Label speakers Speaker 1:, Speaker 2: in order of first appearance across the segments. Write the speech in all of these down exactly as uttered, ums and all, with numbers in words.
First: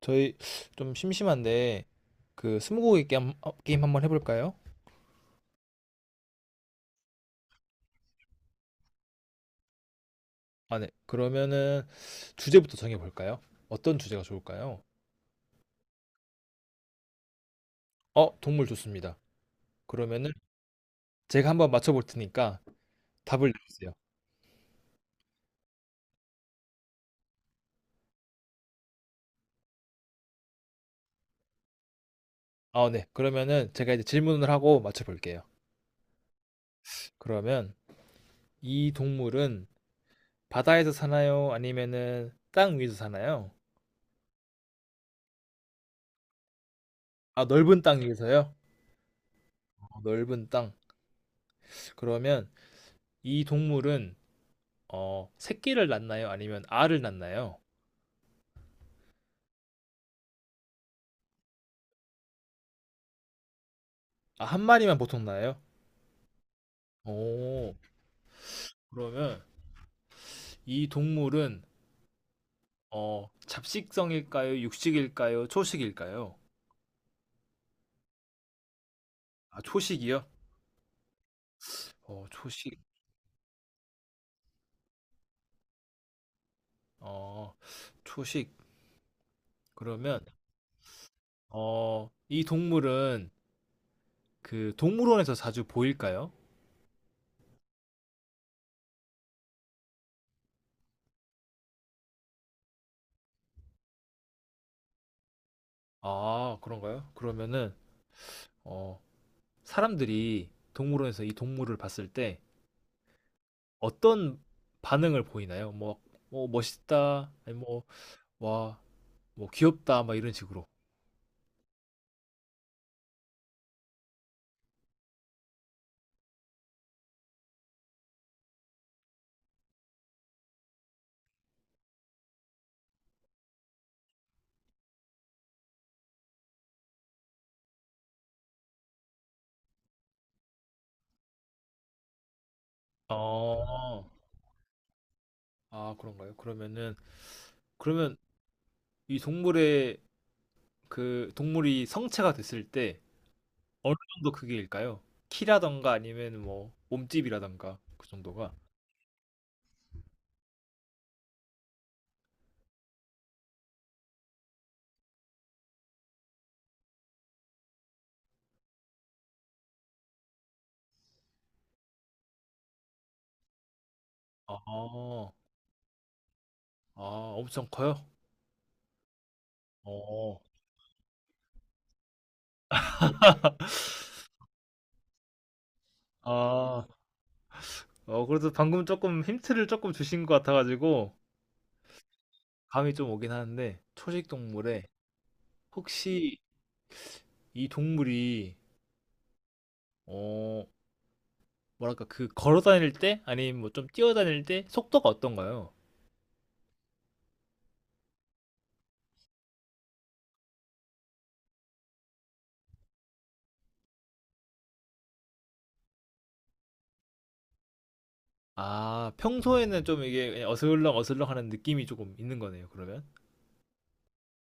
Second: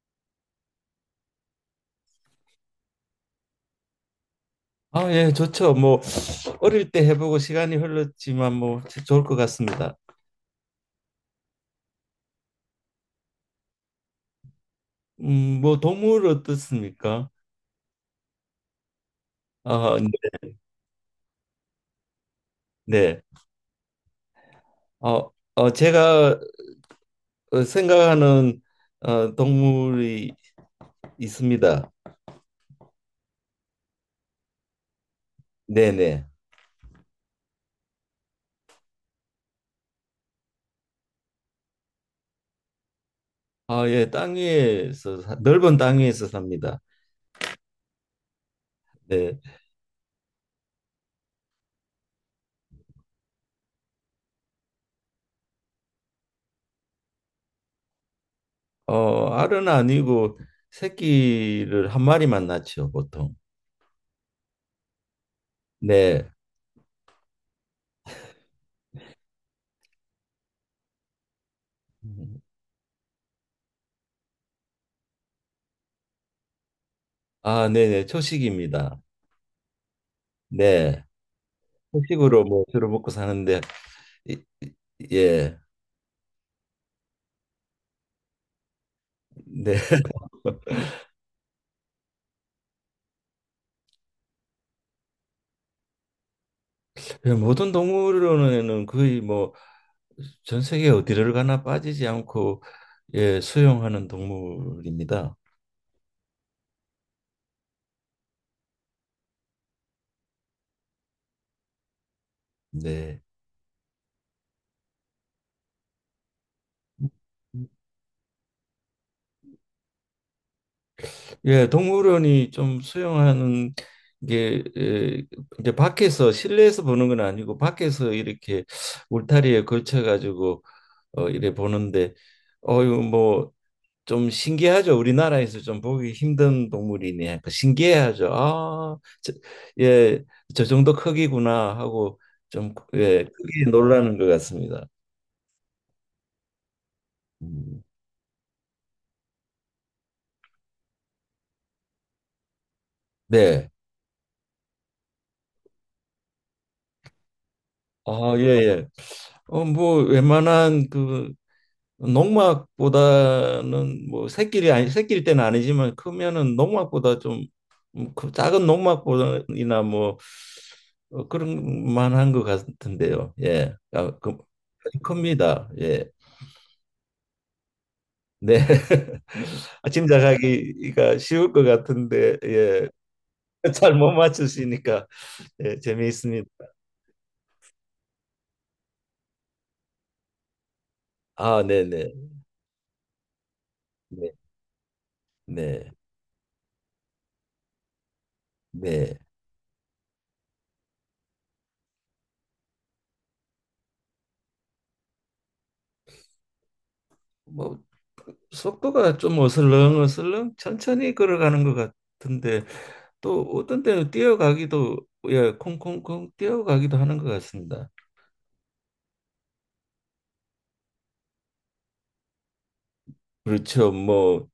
Speaker 1: 저희 좀 심심한데 그 스무고개 게임, 어, 게임 한번 해볼까요?
Speaker 2: 아, 예, 좋죠. 뭐 어릴 때 해보고 시간이 흘렀지만 뭐 좋을 것 같습니다.
Speaker 1: 아, 네. 그러면은 주제부터 정해볼까요? 어떤 주제가 좋을까요?
Speaker 2: 음, 뭐 동물 어떻습니까?
Speaker 1: 어, 동물 좋습니다.
Speaker 2: 아,
Speaker 1: 그러면은 제가 한번 맞춰볼 테니까
Speaker 2: 네.
Speaker 1: 답을 내주세요.
Speaker 2: 어, 어, 제가 어, 생각하는 어, 동물이 있습니다.
Speaker 1: 아, 네. 그러면은 제가 이제 질문을 하고 맞춰볼게요.
Speaker 2: 네, 네.
Speaker 1: 그러면 이 동물은 바다에서 사나요? 아니면은 땅 위에서 사나요?
Speaker 2: 아, 예, 땅 위에서 사- 넓은 땅 위에서 삽니다.
Speaker 1: 아, 넓은 땅 위에서요?
Speaker 2: 네.
Speaker 1: 어, 넓은 땅. 그러면 이 동물은 어, 새끼를 낳나요? 아니면 알을 낳나요?
Speaker 2: 어, 알은 아니고 새끼를 한 마리만 낳죠, 보통.
Speaker 1: 아, 한 마리만 보통 나요?
Speaker 2: 네.
Speaker 1: 오, 그러면 이 동물은
Speaker 2: 음,
Speaker 1: 어, 잡식성일까요? 육식일까요? 초식일까요?
Speaker 2: 아, 네, 네. 초식입니다.
Speaker 1: 아, 초식이요?
Speaker 2: 네.
Speaker 1: 어,
Speaker 2: 채식으로 뭐
Speaker 1: 초식.
Speaker 2: 주로 먹고 사는데 이- 이- 예,
Speaker 1: 어, 초식.
Speaker 2: 네.
Speaker 1: 그러면 어, 이 동물은 그 동물원에서 자주 보일까요?
Speaker 2: 예, 모든 동물원에는 거의 뭐 전 세계 어디를 가나 빠지지 않고 예, 수용하는 동물입니다.
Speaker 1: 아, 그런가요? 그러면은, 어, 사람들이 동물원에서 이 동물을 봤을 때
Speaker 2: 네.
Speaker 1: 어떤 반응을 보이나요? 뭐, 뭐 멋있다, 아니 뭐, 와, 뭐 귀엽다, 막 이런 식으로.
Speaker 2: 예, 동물원이 좀 수용하는 게 예, 이제 밖에서 실내에서 보는 건 아니고 밖에서 이렇게 울타리에 걸쳐 가지고 어 이래 보는데 어유 뭐 좀 신기하죠. 우리나라에서 좀 보기 힘든 동물이네. 그 신기해하죠. 아, 저, 예, 저 정도 크기구나 하고 좀 예, 크게
Speaker 1: 어,
Speaker 2: 놀라는 것 같습니다.
Speaker 1: 아, 그런가요? 그러면은,
Speaker 2: 음,
Speaker 1: 그러면 이 동물의 그 동물이 성체가 됐을 때
Speaker 2: 네.
Speaker 1: 어느 정도 크기일까요? 키라던가 아니면 뭐 몸집이라던가 그
Speaker 2: 아, 예,
Speaker 1: 정도가?
Speaker 2: 예. 어, 뭐 웬만한 그 농막보다는 뭐 새끼리 아니 새끼일 때는 아니지만 크면은 농막보다 좀그 작은 농막보다나 뭐 어, 그런 만한 것 같은데요. 예, 아, 그
Speaker 1: 아,
Speaker 2: 큽니다. 예,
Speaker 1: 아, 엄청 커요?
Speaker 2: 네. 아,
Speaker 1: 어,
Speaker 2: 짐작하기가 쉬울 것 같은데 예, 잘 못 맞추시니까 예, 재미있습니다.
Speaker 1: 아, 어, 그래도 방금 조금 힌트를 조금 주신 것 같아가지고
Speaker 2: 아, 네네.
Speaker 1: 감이 좀 오긴 하는데 초식
Speaker 2: 네,
Speaker 1: 동물에
Speaker 2: 네,
Speaker 1: 혹시 이 동물이
Speaker 2: 네.
Speaker 1: 어, 뭐랄까 그 걸어 다닐 때 아니면 뭐 좀 뛰어 다닐 때 속도가 어떤가요?
Speaker 2: 뭐 속도가 좀 어슬렁어슬렁 천천히 걸어가는 것 같은데 또 어떤 때는 뛰어가기도 예 콩콩콩 뛰어가기도 하는 것 같습니다.
Speaker 1: 아, 평소에는 좀 이게 어슬렁어슬렁하는 느낌이 조금 있는 거네요, 그러면?
Speaker 2: 그렇죠. 뭐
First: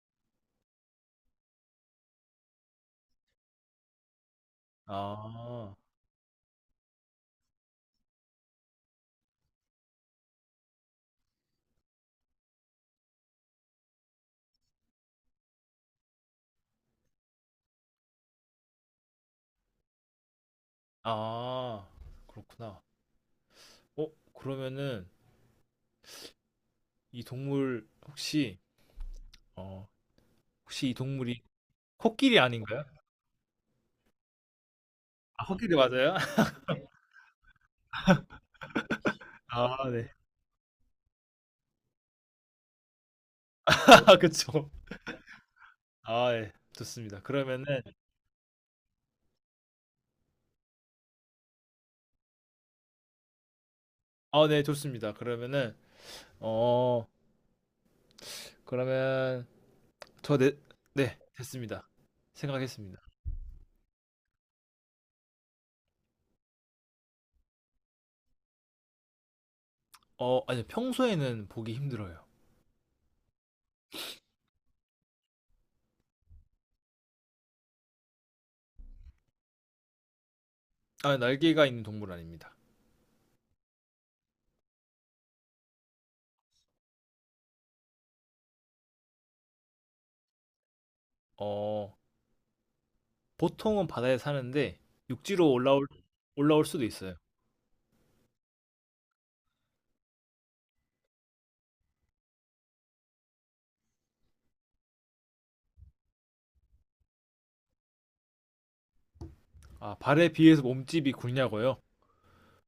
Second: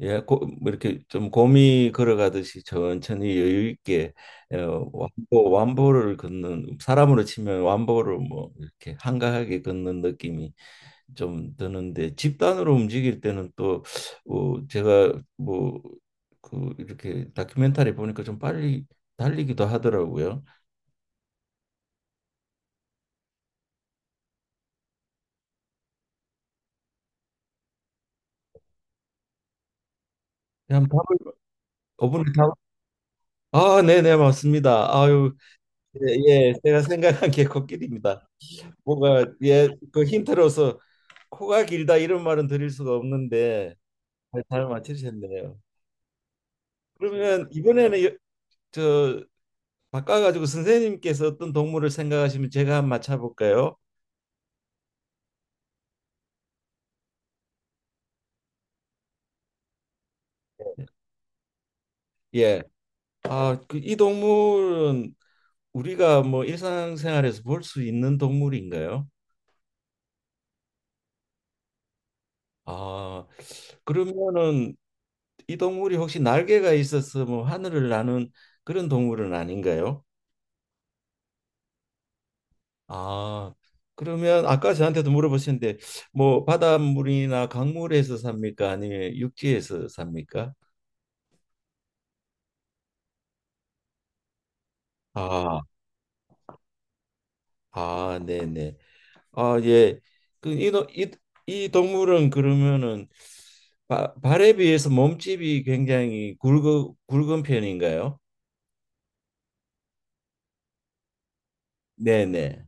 Speaker 2: 예, 고, 뭐 이렇게 좀 곰이 걸어가듯이 천천히 여유 있게 예, 완보
Speaker 1: 아.
Speaker 2: 완보를 걷는 사람으로 치면 완보를 뭐 이렇게 한가하게 걷는 느낌이 좀 드는데 집단으로 움직일 때는 또 어, 제가 뭐 그 이렇게 다큐멘터리 보니까 좀 빨리 달리기도 하더라고요.
Speaker 1: 아, 그렇구나. 어, 그러면은 이 동물 혹시 어
Speaker 2: 그냥
Speaker 1: 혹시 이
Speaker 2: 밥을
Speaker 1: 동물이
Speaker 2: 어분을
Speaker 1: 코끼리
Speaker 2: 다
Speaker 1: 아닌가요?
Speaker 2: 아, 네, 네, 맞습니다. 아유,
Speaker 1: 아, 코끼리 맞아요?
Speaker 2: 예, 예, 제가 생각한 게 코끼리입니다. 뭐가 예,
Speaker 1: 아
Speaker 2: 그
Speaker 1: 네.
Speaker 2: 힌트로서 코가 길다 이런 말은 드릴 수가 없는데 잘, 잘
Speaker 1: 그쵸.
Speaker 2: 맞히셨네요.
Speaker 1: 아 예. 좋습니다.
Speaker 2: 그러면
Speaker 1: 그러면은
Speaker 2: 이번에는 여- 저 바꿔가지고 선생님께서 어떤 동물을 생각하시면 제가 한번 맞춰볼까요?
Speaker 1: 아 네, 좋습니다. 그러면은 어 그러면 저네 네, 됐습니다.
Speaker 2: 예.
Speaker 1: 생각했습니다.
Speaker 2: 아, 그, 이 동물은 우리가 뭐 일상생활에서 볼 수 있는 동물인가요?
Speaker 1: 어, 아니 평소에는 보기 힘들어요.
Speaker 2: 아, 그러면은 이 동물이 혹시 날개가 있어서 뭐 하늘을 나는 그런 동물은 아닌가요?
Speaker 1: 아, 날개가 있는 동물 아닙니다.
Speaker 2: 아, 그러면 아까 저한테도 물어보셨는데 뭐 바닷물이나 강물에서 삽니까? 아니면 육지에서 삽니까?
Speaker 1: 어, 보통은 바다에 사는데 육지로
Speaker 2: 아,
Speaker 1: 올라올 올라올 수도 있어요.
Speaker 2: 아, 네네. 아, 예. 그 이, 노- 이, 이 동물은 그러면은 바, 발에 비해서 몸집이 굉장히 굵어, 굵은 편인가요?
Speaker 1: 아, 발에 비해서 몸집이 굵냐고요?
Speaker 2: 네네.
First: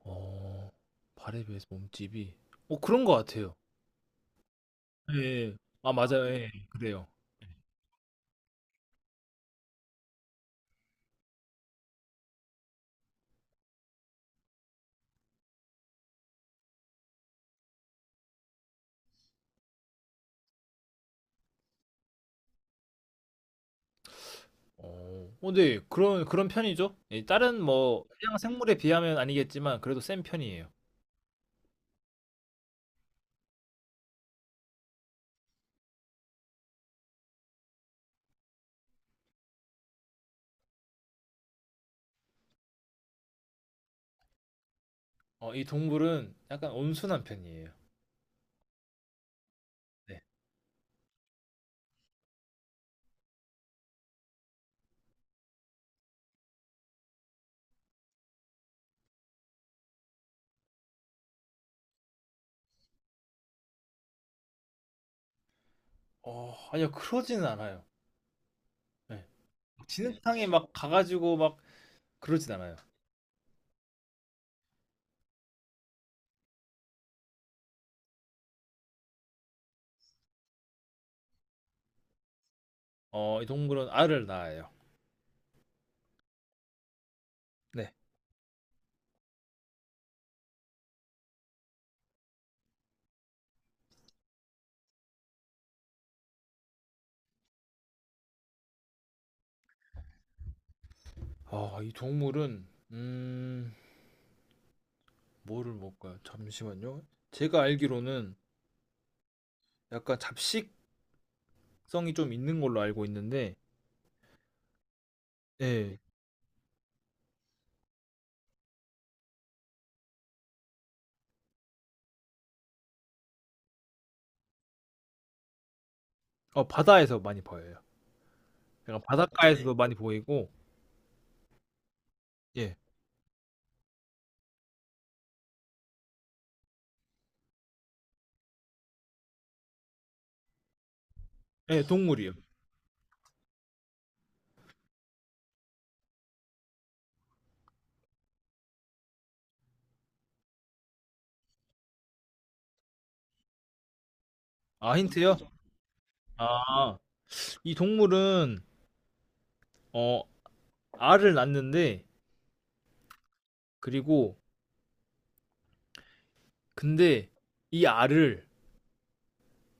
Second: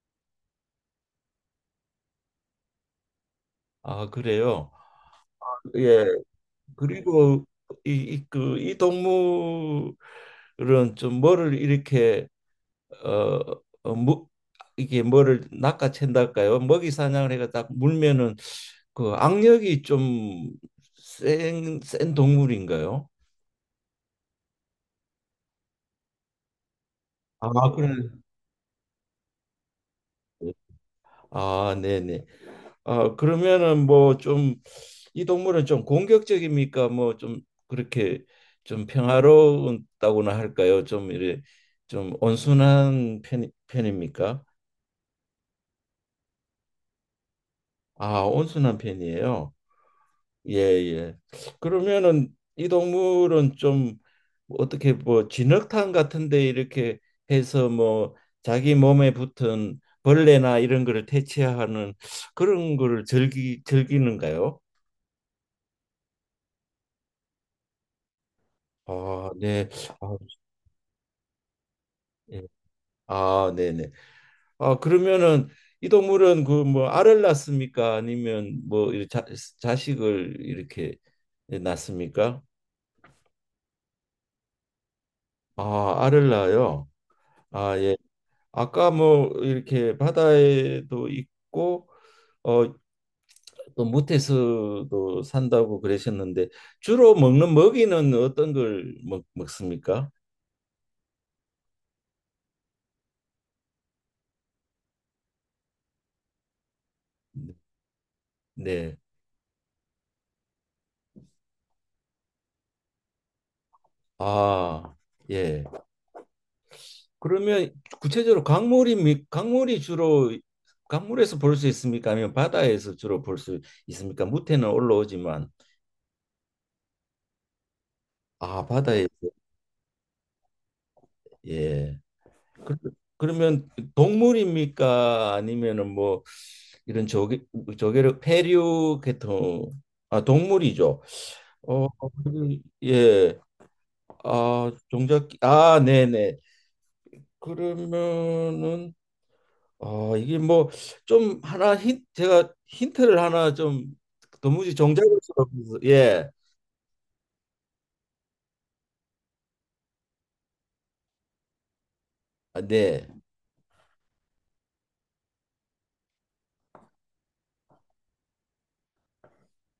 Speaker 1: 어, 발에 비해서 몸집이 어, 그런 것 같아요.
Speaker 2: 아, 그래요.
Speaker 1: 예, 예. 아,
Speaker 2: 예.
Speaker 1: 맞아요. 예, 예. 그래요.
Speaker 2: 그리고 이, 이, 그, 이 동물은 좀 뭐를 이렇게 어, 어 무, 이게 뭐를 낚아챈달까요? 먹이 사냥을 해가 딱 물면은 그 악력이 좀 센, 센 동물인가요?
Speaker 1: 어, 어, 데 그런 그런 편이죠. 예, 다른
Speaker 2: 아, 그래.
Speaker 1: 뭐 해양 생물에 비하면 아니겠지만 그래도 센 편이에요.
Speaker 2: 아, 네네. 아, 그러면은 뭐 좀 이 동물은 좀 공격적입니까? 뭐 좀 그렇게 좀 평화롭다고나 할까요? 좀 이래 좀 온순한 편, 편입니까?
Speaker 1: 어, 이 동물은 약간 온순한 편이에요.
Speaker 2: 아, 온순한 편이에요.
Speaker 1: 네.
Speaker 2: 예, 예. 그러면은 이 동물은 좀 어떻게 뭐 진흙탕 같은데 이렇게 해서 뭐 자기 몸에 붙은 벌레나 이런 거를 퇴치하는 그런 거를 즐기 즐기는가요?
Speaker 1: 어, 아니요, 그러지는 않아요. 네.
Speaker 2: 아, 네. 아,
Speaker 1: 진흙탕에 막 가가지고 막
Speaker 2: 예.
Speaker 1: 그러진 않아요.
Speaker 2: 아, 네네. 아, 그러면은 이 동물은 그 뭐 알을 낳습니까? 아니면 뭐 이렇게 자, 자식을 이렇게 낳습니까?
Speaker 1: 어, 이 동물은 알을 낳아요.
Speaker 2: 아, 알을 낳아요. 아,
Speaker 1: 네.
Speaker 2: 예. 아까 뭐 이렇게 바다에도 있고 어, 또 무태서도 산다고 그러셨는데 주로 먹는 먹이는 어떤 걸 먹, 먹습니까?
Speaker 1: 아, 이 동물은 음, 뭐를 먹을까요? 잠시만요.
Speaker 2: 네.
Speaker 1: 제가 알기로는
Speaker 2: 네.
Speaker 1: 약간 잡식성이 좀 있는 걸로 알고 있는데,
Speaker 2: 아, 예.
Speaker 1: 예,
Speaker 2: 그러면 구체적으로 강물이 미- 강물이 주로 강물에서 볼 수 있습니까? 아니면 바다에서 주로 볼 수 있습니까? 무태는 올라오지만
Speaker 1: 어, 바다에서 많이 보여요.
Speaker 2: 아
Speaker 1: 약간 네.
Speaker 2: 바다에서
Speaker 1: 바닷가에서도 많이 보이고,
Speaker 2: 예. 그,
Speaker 1: 예,
Speaker 2: 그러면 동물입니까? 아니면은 뭐 이런 조개 조개를 페류 계통 아 동물이죠.
Speaker 1: 예,
Speaker 2: 어
Speaker 1: 동물이요.
Speaker 2: 예. 아 종잡기 아 네네. 그러면은 어, 이게 뭐 좀 하나 힌 제가 힌트를 하나 좀 도무지
Speaker 1: 아,
Speaker 2: 정작을
Speaker 1: 힌트요?
Speaker 2: 수가 없어서 예.
Speaker 1: 아, 이 동물은 어, 알을 낳는데,
Speaker 2: 아, 네.
Speaker 1: 그리고 근데 이 알을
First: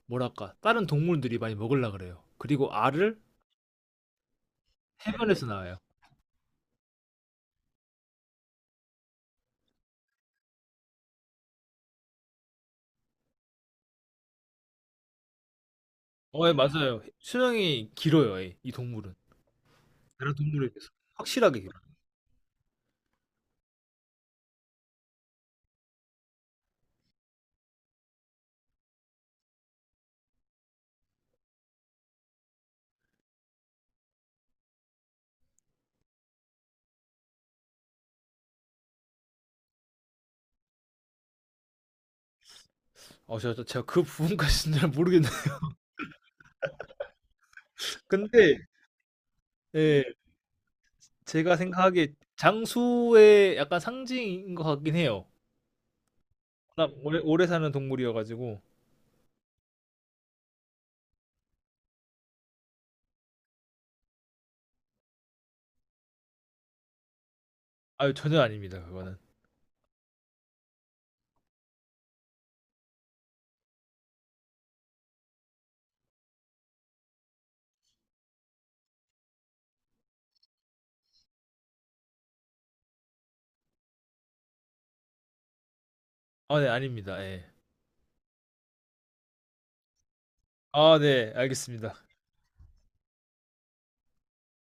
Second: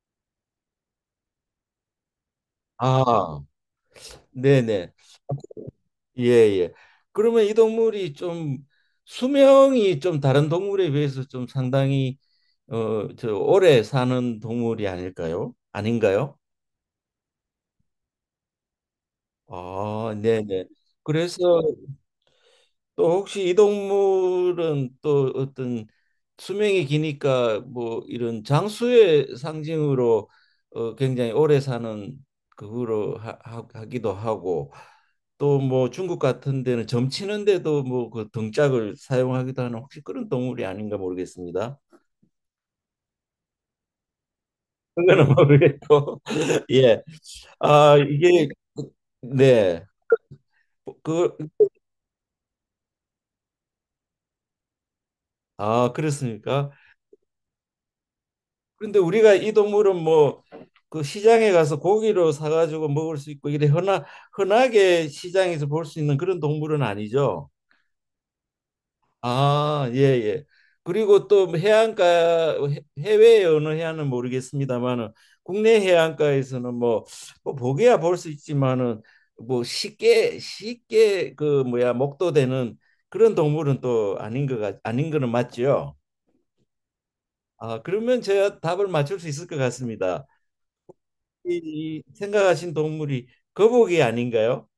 Speaker 1: 뭐랄까 다른 동물들이 많이 먹으려 그래요. 그리고 알을
Speaker 2: 아, 네네.
Speaker 1: 해변에서 나와요.
Speaker 2: 예, 예. 그러면 이 동물이 좀 수명이 좀 다른 동물에 비해서 좀 상당히 어, 저 오래 사는 동물이 아닐까요? 아닌가요?
Speaker 1: 어, 예, 맞아요. 수명이 길어요, 예, 이 동물은.
Speaker 2: 아,
Speaker 1: 나라
Speaker 2: 네네.
Speaker 1: 동물에 대해서
Speaker 2: 그래서
Speaker 1: 확실하게 기억나요.
Speaker 2: 또 혹시 이 동물은 또 어떤 수명이 기니까 뭐 이런 장수의 상징으로 어 굉장히 오래 사는 그거로 하, 하- 하기도 하고 또 뭐 중국 같은 데는 점치는데도 뭐 그 등짝을 사용하기도 하는 혹시 그런 동물이 아닌가 모르겠습니다.
Speaker 1: 어 저 저 제가 그 부분까지는 잘 모르겠는데
Speaker 2: 그거는 모르겠고 예. 아 이게
Speaker 1: 근데
Speaker 2: 그, 네.
Speaker 1: 예,
Speaker 2: 그
Speaker 1: 제가 생각하기에 장수의 약간 상징인 것 같긴 해요.
Speaker 2: 아 그렇습니까?
Speaker 1: 워낙 오래 오래 사는 동물이어 가지고.
Speaker 2: 그런데 우리가 이 동물은 뭐 그 시장에 가서 고기로 사가지고 먹을 수 있고 이래 흔하, 흔하게 시장에서 볼 수 있는 그런 동물은 아니죠.
Speaker 1: 아유, 전혀 아닙니다 그거는.
Speaker 2: 아, 예, 예. 그리고 또 해안가 해- 해외의 어느 해안은 모르겠습니다만은 국내 해안가에서는 뭐, 뭐 보게야 볼 수 있지만은 뭐 쉽게 쉽게 그 뭐야 목도되는 그런 동물은 또 아닌 것 같, 아닌 거는 맞죠.
Speaker 1: 아 네, 아닙니다. 예.
Speaker 2: 아, 그러면 제가 답을 맞출 수 있을 것 같습니다.
Speaker 1: 아 네, 알겠습니다.
Speaker 2: 이 생각하신 동물이 거북이 아닌가요?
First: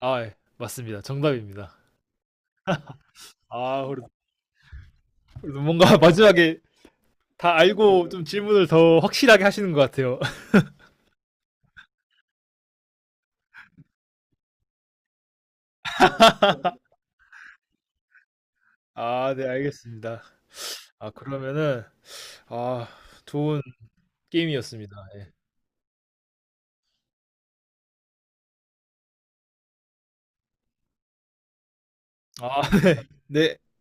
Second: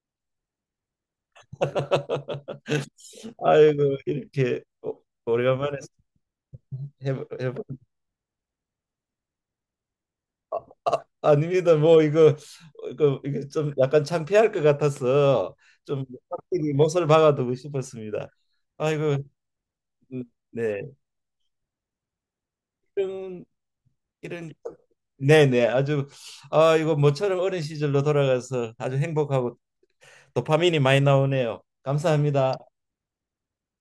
Speaker 1: 아 예. 맞습니다. 정답입니다.
Speaker 2: 아이고
Speaker 1: 아 그래도,
Speaker 2: 이렇게 오-
Speaker 1: 그래도
Speaker 2: 오래간만에
Speaker 1: 뭔가 마지막에
Speaker 2: 해보,
Speaker 1: 다
Speaker 2: 해보.
Speaker 1: 알고 좀 질문을 더 확실하게 하시는 것 같아요.
Speaker 2: 아, 아닙니다. 뭐 이거 이거 이게 좀 약간 창피할 것 같아서 좀 확실히 몫을 박아두고 싶었습니다. 아이고
Speaker 1: 아 네, 알겠습니다.
Speaker 2: 음, 네
Speaker 1: 아, 그러면은 아,
Speaker 2: 이런
Speaker 1: 좋은
Speaker 2: 이런
Speaker 1: 게임이었습니다. 예.
Speaker 2: 네네 아주 아 이거 모처럼 어린 시절로 돌아가서 아주 행복하고 도파민이 많이 나오네요. 감사합니다.
Speaker 1: 아 네. 네.